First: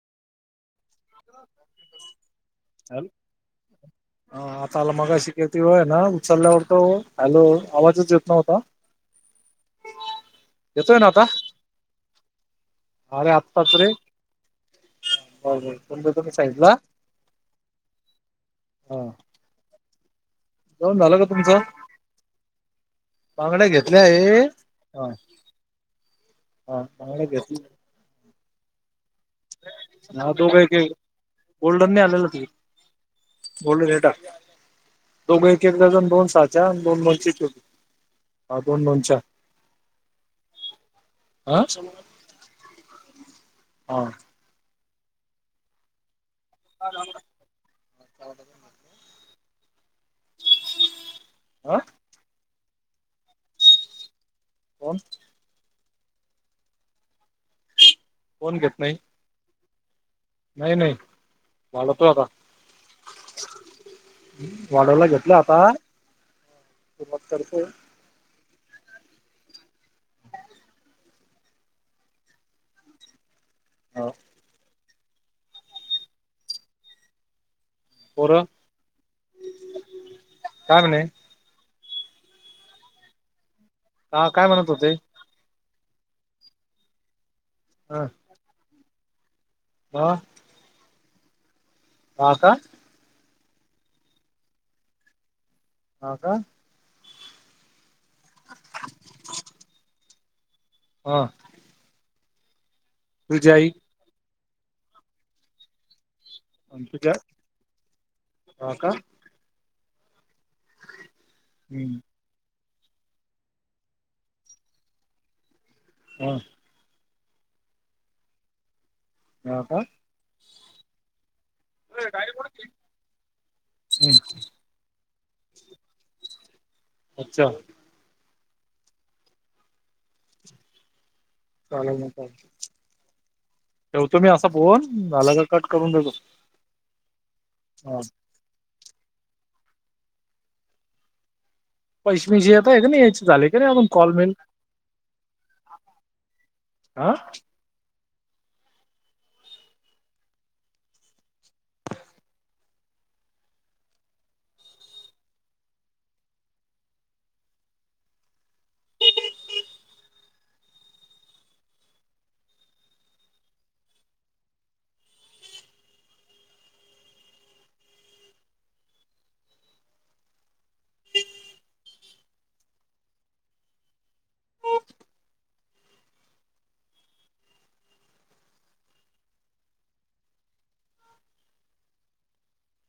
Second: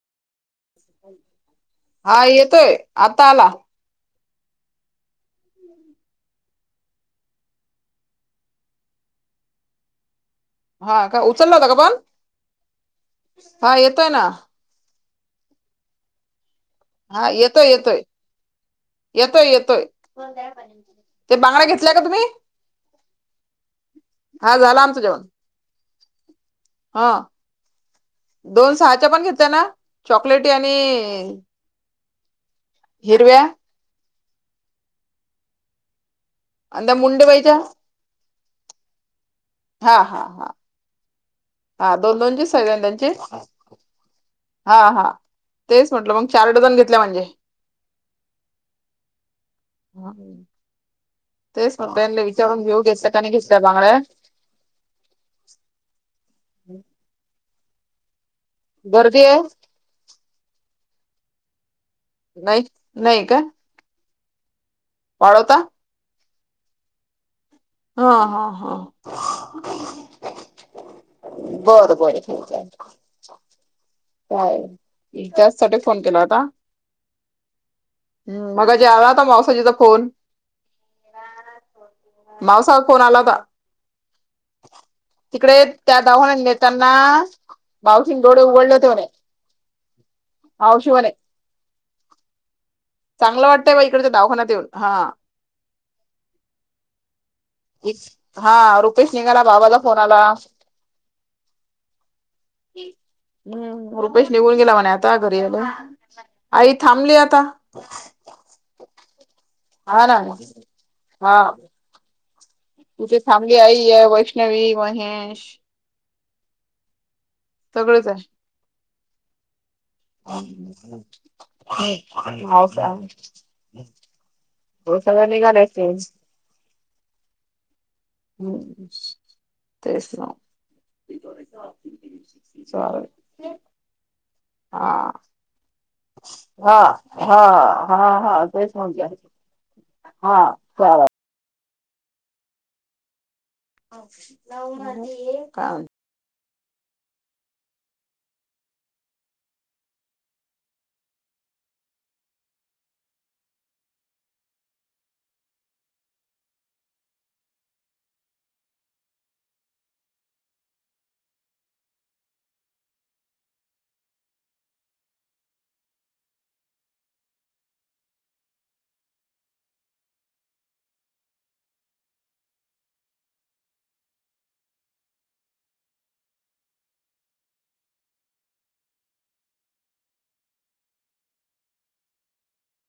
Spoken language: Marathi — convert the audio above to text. हा येतोय आता आला ह आता आला मगा शिकायती वय ना उचलल्यावर त हॅलो आवाजच येत नव्हता येतोय हा ना का आता उचलला होता का पण अरे आत्ताात हा रे येतोय ना हो तुम तुम सयितला हा येतोय येतोय हा येतोय येतोय जेवण ते बांगड घेतल्या का तुम्ही बांगड घेतल्या आहे हा झालं आमचं ह जेवण हा चांग घस [unintelligible] दोन सहाच्या पण घेत्या ना चॉकलेटी आणि घ च्या हिरव्या आणि त्या दोन मन मुंडेबाईच्या हा दोन मनच्या हा हा हा हा दोन दोन देऊ सगळ्या जणांचे हा [inaudible] हा हा तेच म्हटलं मग चार डझन घेतल्या म्हणजे हा [inaudible] तेच हा म्हटलं एकदा विचारून घेऊ की सगळ्यांनी घेतल्या बांगड्या कोण [inaudible] कोण घेत नाही बर दे नाही नाही वाढवतो आता नाही. नाही का वाढवला घेतलं वाढवता आता [inaudible] अ ह हा बरं बर हा [inaudible] काय त्याचसाठी फोन केला होता पोरं मगाशी आला होता मावसाजिंचा फोन काय म्हणे मावसाचा फोन आला होता हा काय म्हणत होते तिकडे त्या दवाखान्यात नेताना हा मावशीन डोळे उघडले होते म्हणे हा मावशी म्हणे हा का चांगलं वाटतंय बा इकडच्या दावाखान्यात येऊन हा हा का हा [inaudible] हा रुपेश निघाला बाबाचा फोन आला हा तुझी आई हम रुपेश निघून गेला म्हणे आता घरी याला आई तुझ्या थांबली आता हा का हाना हा हम्म तुझे फॅमिली आयी आहे वैष्णवी महेश हम सगळंच आहे हा का [inaudible] हो सगळ्य निघालाय तेच अच्छा हम तेच ना चालल म चालताय चालेल ठवतो मी असा हा फोन झाला का कट कर हा हा हा हा तेच म्हणतायत हा चालल पैशेबिशे येत आहे का नाही याचे झाले का नाही अजून कॉल मिल काय माहिती [inaudible] आ